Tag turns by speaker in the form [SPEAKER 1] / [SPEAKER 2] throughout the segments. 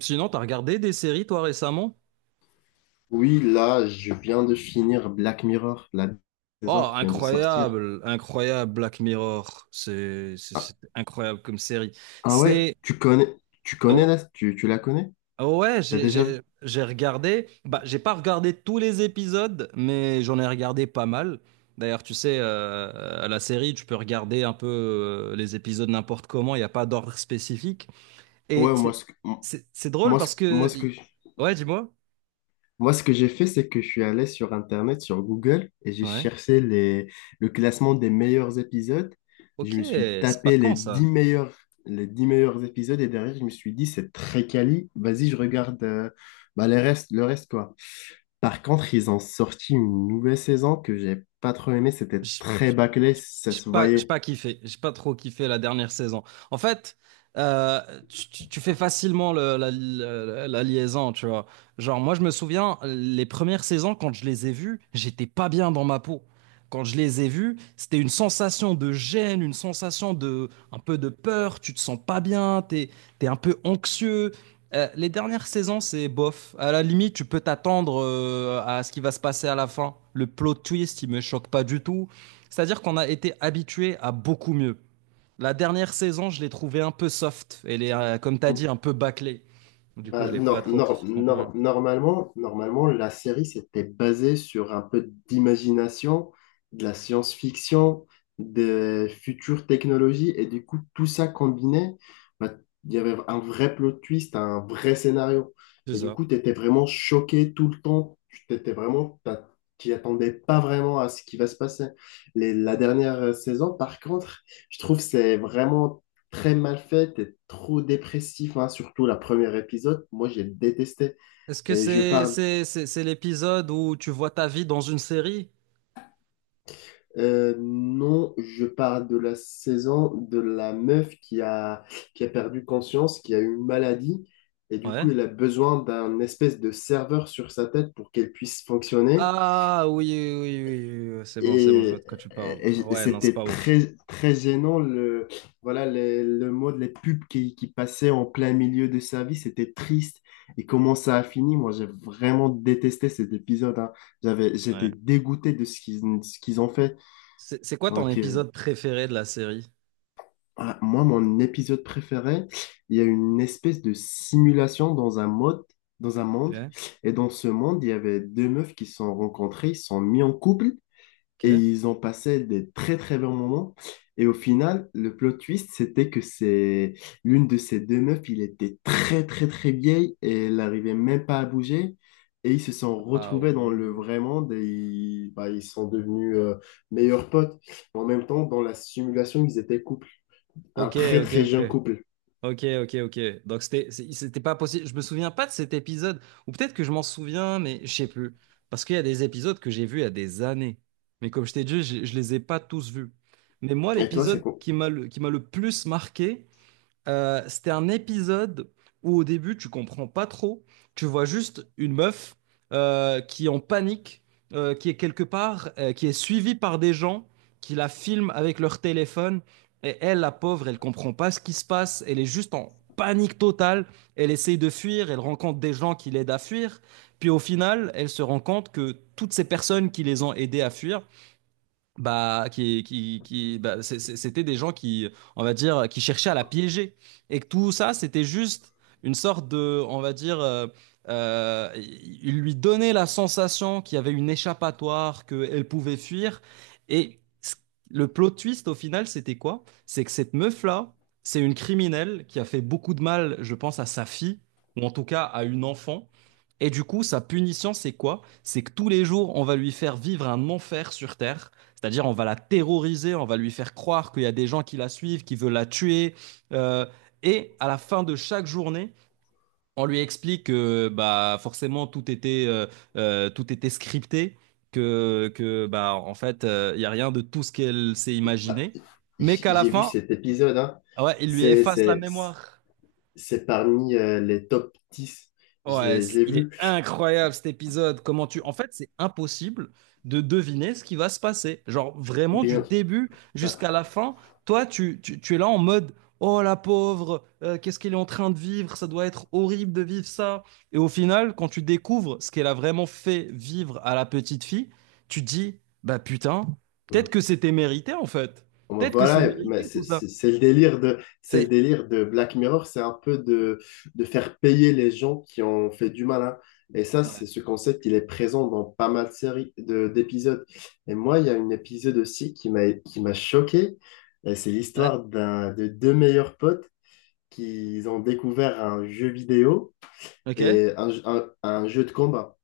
[SPEAKER 1] Sinon, t'as regardé des séries, toi, récemment?
[SPEAKER 2] Oui, là, je viens de finir Black Mirror, la saison
[SPEAKER 1] Oh,
[SPEAKER 2] qui vient de sortir.
[SPEAKER 1] incroyable, incroyable Black Mirror. C'est c'est-
[SPEAKER 2] Ah,
[SPEAKER 1] c'est incroyable comme série.
[SPEAKER 2] ah ouais,
[SPEAKER 1] C'est...
[SPEAKER 2] tu connais, tu connais
[SPEAKER 1] oh,
[SPEAKER 2] là, tu, tu la connais?
[SPEAKER 1] ouais,
[SPEAKER 2] T'as
[SPEAKER 1] j'ai
[SPEAKER 2] déjà vu?
[SPEAKER 1] j'ai- j'ai regardé... Bah, j'ai pas regardé tous les épisodes, mais j'en ai regardé pas mal. D'ailleurs, tu sais, à la série, tu peux regarder un peu les épisodes n'importe comment, il n'y a pas d'ordre spécifique. Et
[SPEAKER 2] Ouais, moi,
[SPEAKER 1] c'est
[SPEAKER 2] ce que,
[SPEAKER 1] c'est- c'est drôle parce
[SPEAKER 2] moi,
[SPEAKER 1] que...
[SPEAKER 2] ce que,
[SPEAKER 1] Ouais, dis-moi.
[SPEAKER 2] Moi, ce que j'ai fait, c'est que je suis allé sur Internet, sur Google, et j'ai
[SPEAKER 1] Ouais.
[SPEAKER 2] cherché le classement des meilleurs épisodes.
[SPEAKER 1] Ok,
[SPEAKER 2] Je me suis
[SPEAKER 1] c'est pas
[SPEAKER 2] tapé
[SPEAKER 1] quand ça?
[SPEAKER 2] les 10 meilleurs épisodes, et derrière, je me suis dit, c'est très quali. Vas-y, je regarde bah, le reste, quoi. Par contre, ils ont sorti une nouvelle saison que j'ai pas trop aimée. C'était très bâclé, ça
[SPEAKER 1] J'ai
[SPEAKER 2] se
[SPEAKER 1] pas, j'ai
[SPEAKER 2] voyait.
[SPEAKER 1] pas kiffé. J'ai pas trop kiffé la dernière saison. En fait, euh, tu fais facilement la liaison, tu vois. Genre, moi, je me souviens, les premières saisons, quand je les ai vues, j'étais pas bien dans ma peau. Quand je les ai vues, c'était une sensation de gêne, une sensation de, un peu de peur. Tu te sens pas bien, t'es un peu anxieux. Les dernières saisons, c'est bof. À la limite, tu peux t'attendre à ce qui va se passer à la fin. Le plot twist, il me choque pas du tout. C'est-à-dire qu'on a été habitué à beaucoup mieux. La dernière saison, je l'ai trouvée un peu soft. Elle est, comme tu as dit, un peu bâclée. Du coup, je ne l'ai pas trop kiffé non plus.
[SPEAKER 2] Normalement, la série s'était basée sur un peu d'imagination, de la science-fiction, des futures technologies, et du coup, tout ça combiné, bah, il y avait un vrai plot twist, un vrai scénario.
[SPEAKER 1] C'est
[SPEAKER 2] Et du
[SPEAKER 1] ça.
[SPEAKER 2] coup, tu étais vraiment choqué tout le temps. Tu t'étais vraiment, t'as- T'y attendais pas vraiment à ce qui va se passer. La dernière saison, par contre, je trouve que c'est vraiment très mal faite et trop dépressif, hein, surtout la première épisode. Moi, j'ai détesté.
[SPEAKER 1] Est-ce que
[SPEAKER 2] Et je parle,
[SPEAKER 1] c'est l'épisode où tu vois ta vie dans une série?
[SPEAKER 2] non, je parle de la saison de la meuf qui a perdu conscience, qui a eu une maladie. Et du coup,
[SPEAKER 1] Ouais.
[SPEAKER 2] elle a besoin d'un espèce de serveur sur sa tête pour qu'elle puisse fonctionner.
[SPEAKER 1] Ah oui, oui, oui, oui, oui, c'est bon, je
[SPEAKER 2] Et,
[SPEAKER 1] vois de quoi tu parles.
[SPEAKER 2] et
[SPEAKER 1] Ouais, non, c'est
[SPEAKER 2] c'était
[SPEAKER 1] pas ouf.
[SPEAKER 2] très, très gênant, le mode, les pubs qui passaient en plein milieu de sa vie, c'était triste. Et comment ça a fini? Moi, j'ai vraiment détesté cet épisode, hein.
[SPEAKER 1] Ouais.
[SPEAKER 2] J'étais dégoûté de ce qu'ils ont fait.
[SPEAKER 1] C'est quoi ton
[SPEAKER 2] Donc,
[SPEAKER 1] épisode préféré de la série?
[SPEAKER 2] voilà, moi, mon épisode préféré, il y a une espèce de simulation dans un monde.
[SPEAKER 1] Ok,
[SPEAKER 2] Et dans ce monde, il y avait deux meufs qui se sont rencontrées, ils se sont mis en couple. Et
[SPEAKER 1] ok.
[SPEAKER 2] ils ont passé des très très bons moments. Et au final, le plot twist, c'était que c'est l'une de ces deux meufs, il était très très très vieille et elle n'arrivait même pas à bouger. Et ils se sont
[SPEAKER 1] Ah
[SPEAKER 2] retrouvés dans le
[SPEAKER 1] ouais.
[SPEAKER 2] vrai monde et ils, bah, ils sont devenus meilleurs potes. En même temps, dans la simulation, ils étaient couple, un
[SPEAKER 1] Ok,
[SPEAKER 2] très
[SPEAKER 1] ok,
[SPEAKER 2] très jeune
[SPEAKER 1] ok.
[SPEAKER 2] couple.
[SPEAKER 1] Ok, ok, ok. Donc c'était pas possible. Je me souviens pas de cet épisode. Ou peut-être que je m'en souviens, mais je sais plus. Parce qu'il y a des épisodes que j'ai vus il y a des années. Mais comme je t'ai dit, je les ai pas tous vus. Mais moi,
[SPEAKER 2] Et toi, c'est
[SPEAKER 1] l'épisode
[SPEAKER 2] quoi?
[SPEAKER 1] qui m'a le plus marqué, c'était un épisode où au début tu comprends pas trop, tu vois juste une meuf qui est en panique, qui est quelque part, qui est suivie par des gens qui la filment avec leur téléphone et elle, la pauvre, elle comprend pas ce qui se passe, elle est juste en panique totale, elle essaye de fuir, elle rencontre des gens qui l'aident à fuir, puis au final elle se rend compte que toutes ces personnes qui les ont aidés à fuir, bah qui bah, c'est- c'était des gens qui on va dire qui cherchaient à la piéger et que tout ça c'était juste une sorte de on va dire il lui donnait la sensation qu'il y avait une échappatoire qu'elle pouvait fuir et le plot twist au final c'était quoi? C'est que cette meuf là c'est une criminelle qui a fait beaucoup de mal je pense à sa fille ou en tout cas à une enfant et du coup sa punition c'est quoi? C'est que tous les jours on va lui faire vivre un enfer sur Terre. C'est-à-dire, on va la terroriser, on va lui faire croire qu'il y a des gens qui la suivent, qui veulent la tuer. Euh, et à la fin de chaque journée, on lui explique que bah, forcément tout était scripté, que bah, en fait, il n'y a rien de tout ce qu'elle s'est
[SPEAKER 2] Bah,
[SPEAKER 1] imaginé. Mais qu'à la
[SPEAKER 2] j'ai vu
[SPEAKER 1] fin,
[SPEAKER 2] cet épisode, hein.
[SPEAKER 1] ouais, il lui
[SPEAKER 2] C'est,
[SPEAKER 1] efface la
[SPEAKER 2] c'est,
[SPEAKER 1] mémoire.
[SPEAKER 2] c'est parmi les top dix.
[SPEAKER 1] Ouais, c-
[SPEAKER 2] Je l'ai
[SPEAKER 1] il est
[SPEAKER 2] vu.
[SPEAKER 1] incroyable cet épisode. Comment tu... En fait, c'est impossible de deviner ce qui va se passer. Genre, vraiment, du
[SPEAKER 2] Bien,
[SPEAKER 1] début
[SPEAKER 2] bah,
[SPEAKER 1] jusqu'à la fin, toi, tu es là en mode, oh la pauvre, qu'est-ce qu'elle est en train de vivre? Ça doit être horrible de vivre ça. Et au final, quand tu découvres ce qu'elle a vraiment fait vivre à la petite fille, tu te dis, bah putain, peut-être
[SPEAKER 2] ouais.
[SPEAKER 1] que c'était mérité en fait.
[SPEAKER 2] Bon, ben
[SPEAKER 1] Peut-être que c'est
[SPEAKER 2] voilà, mais
[SPEAKER 1] mérité tout ça.
[SPEAKER 2] c'est le délire c'est le
[SPEAKER 1] C'est...
[SPEAKER 2] délire de Black Mirror, c'est un peu de faire payer les gens qui ont fait du mal, hein. Et ça, c'est
[SPEAKER 1] Ouais.
[SPEAKER 2] ce concept, il est présent dans pas mal de séries, d'épisodes. Et moi, il y a un épisode aussi qui m'a choqué. Et c'est
[SPEAKER 1] Ouais.
[SPEAKER 2] l'histoire de deux meilleurs potes qui ont découvert un jeu vidéo
[SPEAKER 1] Ok,
[SPEAKER 2] et un jeu de combat.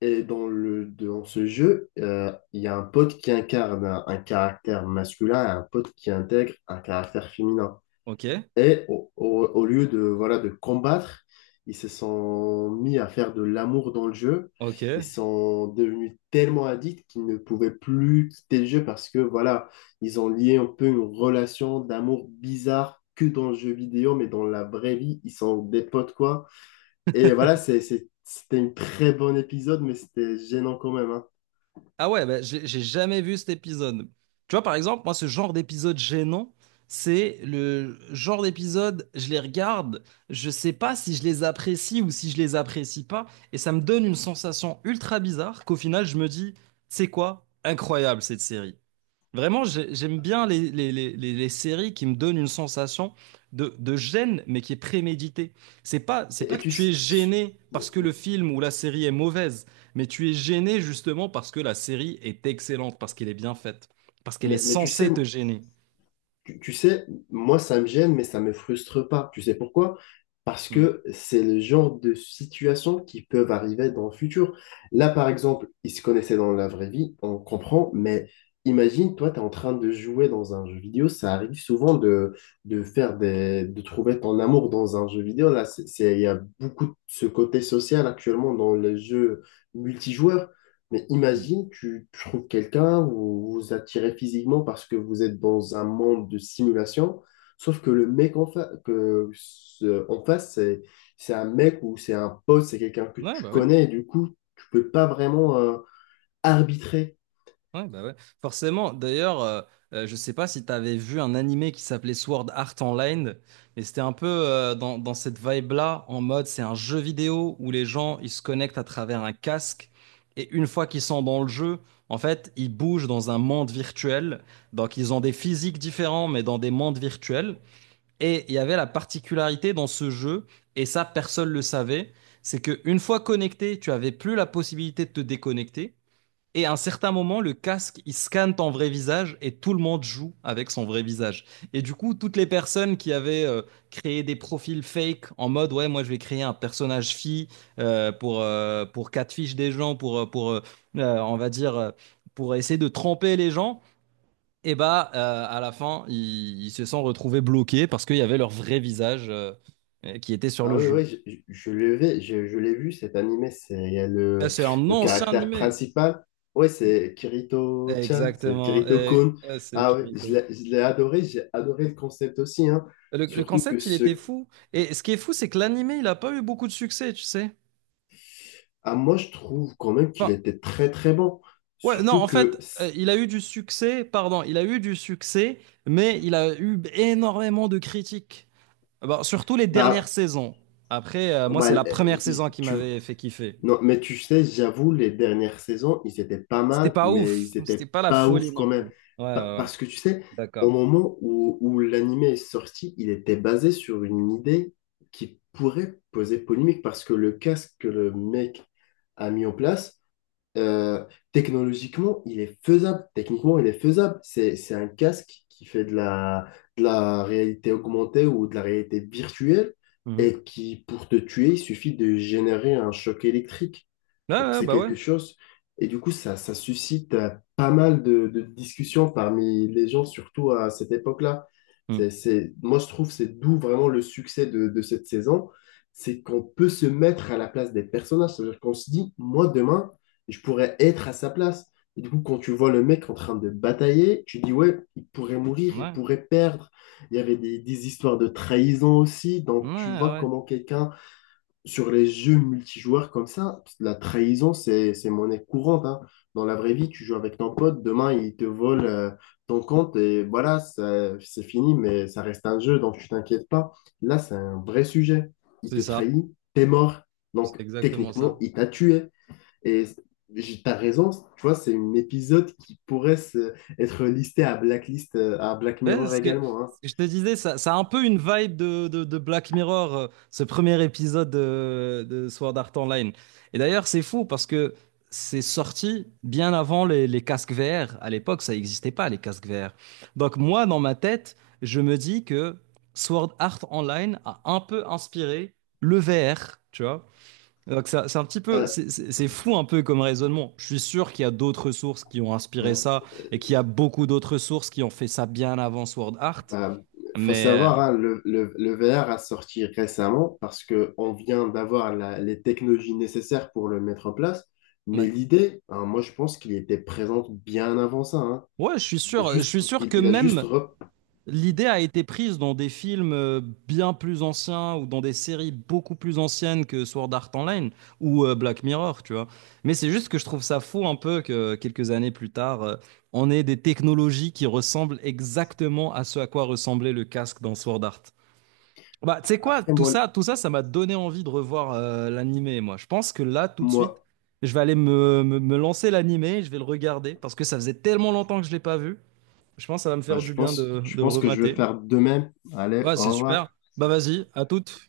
[SPEAKER 2] Et dans dans ce jeu, il y a un pote qui incarne un caractère masculin et un pote qui intègre un caractère féminin.
[SPEAKER 1] ok,
[SPEAKER 2] Et au lieu de, voilà, de combattre, ils se sont mis à faire de l'amour dans le jeu. Ils
[SPEAKER 1] ok.
[SPEAKER 2] sont devenus tellement addicts qu'ils ne pouvaient plus quitter le jeu parce que, voilà, ils ont lié un peu une relation d'amour bizarre que dans le jeu vidéo, mais dans la vraie vie, ils sont des potes, quoi. Et voilà, c'était un très bon épisode, mais c'était gênant quand même, hein.
[SPEAKER 1] Ah ouais, bah, j'ai jamais vu cet épisode. Tu vois, par exemple, moi, ce genre d'épisode gênant, c'est le genre d'épisode, je les regarde, je sais pas si je les apprécie ou si je les apprécie pas, et ça me donne une sensation ultra bizarre qu'au final, je me dis, c'est quoi? Incroyable cette série. Vraiment, j'aime bien les séries qui me donnent une sensation de gêne, mais qui est préméditée. C'est pas
[SPEAKER 2] Et
[SPEAKER 1] que
[SPEAKER 2] tu,
[SPEAKER 1] tu es
[SPEAKER 2] s-
[SPEAKER 1] gêné
[SPEAKER 2] mais,
[SPEAKER 1] parce que le film ou la série est mauvaise, mais tu es gêné justement parce que la série est excellente, parce qu'elle est bien faite, parce qu'elle est
[SPEAKER 2] mais tu sais,
[SPEAKER 1] censée te gêner.
[SPEAKER 2] Tu sais, moi, ça me gêne, mais ça me frustre pas. Tu sais pourquoi? Parce
[SPEAKER 1] Mm.
[SPEAKER 2] que c'est le genre de situation qui peuvent arriver dans le futur. Là, par exemple, ils se connaissaient dans la vraie vie, on comprend, mais imagine, toi, tu es en train de jouer dans un jeu vidéo. Ça arrive souvent de faire de trouver ton amour dans un jeu vidéo. Là, il y a beaucoup de ce côté social actuellement dans les jeux multijoueurs. Mais imagine, tu trouves quelqu'un, vous vous attirez physiquement parce que vous êtes dans un monde de simulation, sauf que le mec en, fa- que, ce- en face, c'est un mec ou c'est un pote, c'est quelqu'un que
[SPEAKER 1] Ouais,
[SPEAKER 2] tu
[SPEAKER 1] bah oui.
[SPEAKER 2] connais, et du coup, tu peux pas vraiment arbitrer.
[SPEAKER 1] Ouais, bah ouais. Forcément, d'ailleurs, je sais pas si t'avais vu un animé qui s'appelait Sword Art Online, mais c'était un peu dans cette vibe-là, en mode c'est un jeu vidéo où les gens ils se connectent à travers un casque, et une fois qu'ils sont dans le jeu, en fait, ils bougent dans un monde virtuel. Donc ils ont des physiques différents, mais dans des mondes virtuels. Et il y avait la particularité dans ce jeu, et ça personne le savait, c'est que une fois connecté, tu avais plus la possibilité de te déconnecter. Et à un certain moment, le casque, il scanne ton vrai visage et tout le monde joue avec son vrai visage. Et du coup, toutes les personnes qui avaient créé des profils fake en mode, ouais, moi je vais créer un personnage fille pour catfish des gens, pour on va dire, pour essayer de tromper les gens, et bah, à la fin, ils se sont retrouvés bloqués parce qu'il y avait leur vrai visage qui était sur
[SPEAKER 2] Ah
[SPEAKER 1] le
[SPEAKER 2] oui,
[SPEAKER 1] jeu.
[SPEAKER 2] oui, je l'ai vu, je l'ai vu cet animé, c'est il y a
[SPEAKER 1] Et c'est un
[SPEAKER 2] le
[SPEAKER 1] ancien
[SPEAKER 2] caractère
[SPEAKER 1] animé.
[SPEAKER 2] principal. Oui, c'est Kirito-chan, c'est
[SPEAKER 1] Exactement. Et,
[SPEAKER 2] Kirito-kun.
[SPEAKER 1] c'est
[SPEAKER 2] Ah oui,
[SPEAKER 1] Kirito.
[SPEAKER 2] je l'ai adoré, j'ai adoré le concept aussi, hein.
[SPEAKER 1] Le
[SPEAKER 2] Surtout que
[SPEAKER 1] concept, il était
[SPEAKER 2] ce...
[SPEAKER 1] fou. Et ce qui est fou, c'est que l'animé, il a pas eu beaucoup de succès, tu sais.
[SPEAKER 2] Ah, moi, je trouve quand même qu'il
[SPEAKER 1] Enfin,
[SPEAKER 2] était très très bon.
[SPEAKER 1] ouais, non,
[SPEAKER 2] Surtout
[SPEAKER 1] en
[SPEAKER 2] que,
[SPEAKER 1] fait, il a eu du succès, pardon, il a eu du succès, mais il a eu énormément de critiques. Ah bah, surtout les dernières
[SPEAKER 2] bah,
[SPEAKER 1] saisons. Après, moi,
[SPEAKER 2] bah,
[SPEAKER 1] c'est la
[SPEAKER 2] euh,
[SPEAKER 1] première saison qui
[SPEAKER 2] tu,
[SPEAKER 1] m'avait fait kiffer.
[SPEAKER 2] non, mais tu sais, j'avoue, les dernières saisons, ils étaient pas
[SPEAKER 1] C'était
[SPEAKER 2] mal,
[SPEAKER 1] pas
[SPEAKER 2] mais
[SPEAKER 1] ouf,
[SPEAKER 2] ils étaient
[SPEAKER 1] c'était pas la
[SPEAKER 2] pas
[SPEAKER 1] folie
[SPEAKER 2] ouf
[SPEAKER 1] non
[SPEAKER 2] quand même.
[SPEAKER 1] plus. Ouais, ouais, ouais,
[SPEAKER 2] Parce que tu sais, au
[SPEAKER 1] d'accord.
[SPEAKER 2] moment où l'anime est sorti, il était basé sur une idée qui pourrait poser polémique parce que le casque que le mec a mis en place, Euh, technologiquement, il est faisable. Techniquement, il est faisable. C'est un casque qui fait de la réalité augmentée ou de la réalité virtuelle
[SPEAKER 1] Mhm.
[SPEAKER 2] et qui, pour te tuer, il suffit de générer un choc électrique.
[SPEAKER 1] Ouais,
[SPEAKER 2] Donc,
[SPEAKER 1] ouais,
[SPEAKER 2] c'est
[SPEAKER 1] bah ouais.
[SPEAKER 2] quelque chose. Et du coup, ça suscite pas mal de discussions parmi les gens, surtout à cette époque-là.
[SPEAKER 1] Mhm.
[SPEAKER 2] Moi, je trouve, c'est d'où vraiment le succès de cette saison. C'est qu'on peut se mettre à la place des personnages. C'est-à-dire qu'on se dit, moi, demain, je pourrais être à sa place. Et du coup, quand tu vois le mec en train de batailler, tu dis, ouais, il pourrait mourir, il
[SPEAKER 1] Ouais,
[SPEAKER 2] pourrait perdre. Il y avait des histoires de trahison aussi.
[SPEAKER 1] ouais,
[SPEAKER 2] Donc, tu vois
[SPEAKER 1] ouais.
[SPEAKER 2] comment quelqu'un, sur les jeux multijoueurs comme ça, la trahison, c'est monnaie courante, hein. Dans la vraie vie, tu joues avec ton pote, demain, il te vole ton compte et voilà, c'est fini, mais ça reste un jeu, donc tu t'inquiètes pas. Là, c'est un vrai sujet. Il
[SPEAKER 1] C'est
[SPEAKER 2] te
[SPEAKER 1] ça,
[SPEAKER 2] trahit, t'es mort.
[SPEAKER 1] c'est
[SPEAKER 2] Donc,
[SPEAKER 1] exactement
[SPEAKER 2] techniquement,
[SPEAKER 1] ça.
[SPEAKER 2] il t'a tué. Et t'as raison, tu vois, c'est un épisode qui pourrait être listé à Blacklist, à Black
[SPEAKER 1] Ouais,
[SPEAKER 2] Mirror
[SPEAKER 1] ce que,
[SPEAKER 2] également, hein.
[SPEAKER 1] ce que je te disais, ça a un peu une vibe de, de Black Mirror, ce premier épisode de Sword Art Online. Et d'ailleurs, c'est fou parce que c'est sorti bien avant les casques VR. À l'époque, ça n'existait pas, les casques VR. Donc moi, dans ma tête, je me dis que Sword Art Online a un peu inspiré le VR, tu vois. Donc c'est un petit peu,
[SPEAKER 2] Euh,
[SPEAKER 1] c'est fou un peu comme raisonnement. Je suis sûr qu'il y a d'autres sources qui ont inspiré
[SPEAKER 2] hein,
[SPEAKER 1] ça
[SPEAKER 2] euh,
[SPEAKER 1] et qu'il y a beaucoup d'autres sources qui ont fait ça bien avant Sword Art.
[SPEAKER 2] bah, faut
[SPEAKER 1] Mais
[SPEAKER 2] savoir, hein, le VR a sorti récemment parce que on vient d'avoir les technologies nécessaires pour le mettre en place. Mais
[SPEAKER 1] ouais,
[SPEAKER 2] l'idée, hein, moi, je pense qu'il était présente bien avant ça, hein.
[SPEAKER 1] ouais, je suis sûr que
[SPEAKER 2] Il a juste
[SPEAKER 1] même l'idée a été prise dans des films bien plus anciens ou dans des séries beaucoup plus anciennes que Sword Art Online ou Black Mirror, tu vois. Mais c'est juste que je trouve ça fou un peu que quelques années plus tard, on ait des technologies qui ressemblent exactement à ce à quoi ressemblait le casque dans Sword Art. Bah, tu sais quoi,
[SPEAKER 2] après
[SPEAKER 1] tout ça, ça m'a donné envie de revoir l'animé, moi. Je pense que là, tout de
[SPEAKER 2] moi,
[SPEAKER 1] suite, je vais aller me lancer l'animé, je vais le regarder, parce que ça faisait tellement longtemps que je l'ai pas vu. Je pense que ça va me
[SPEAKER 2] bah,
[SPEAKER 1] faire du bien
[SPEAKER 2] je
[SPEAKER 1] de le
[SPEAKER 2] pense que je vais
[SPEAKER 1] remater.
[SPEAKER 2] faire de même. Allez,
[SPEAKER 1] Ouais,
[SPEAKER 2] au
[SPEAKER 1] c'est
[SPEAKER 2] revoir.
[SPEAKER 1] super. Bah vas-y, à toutes.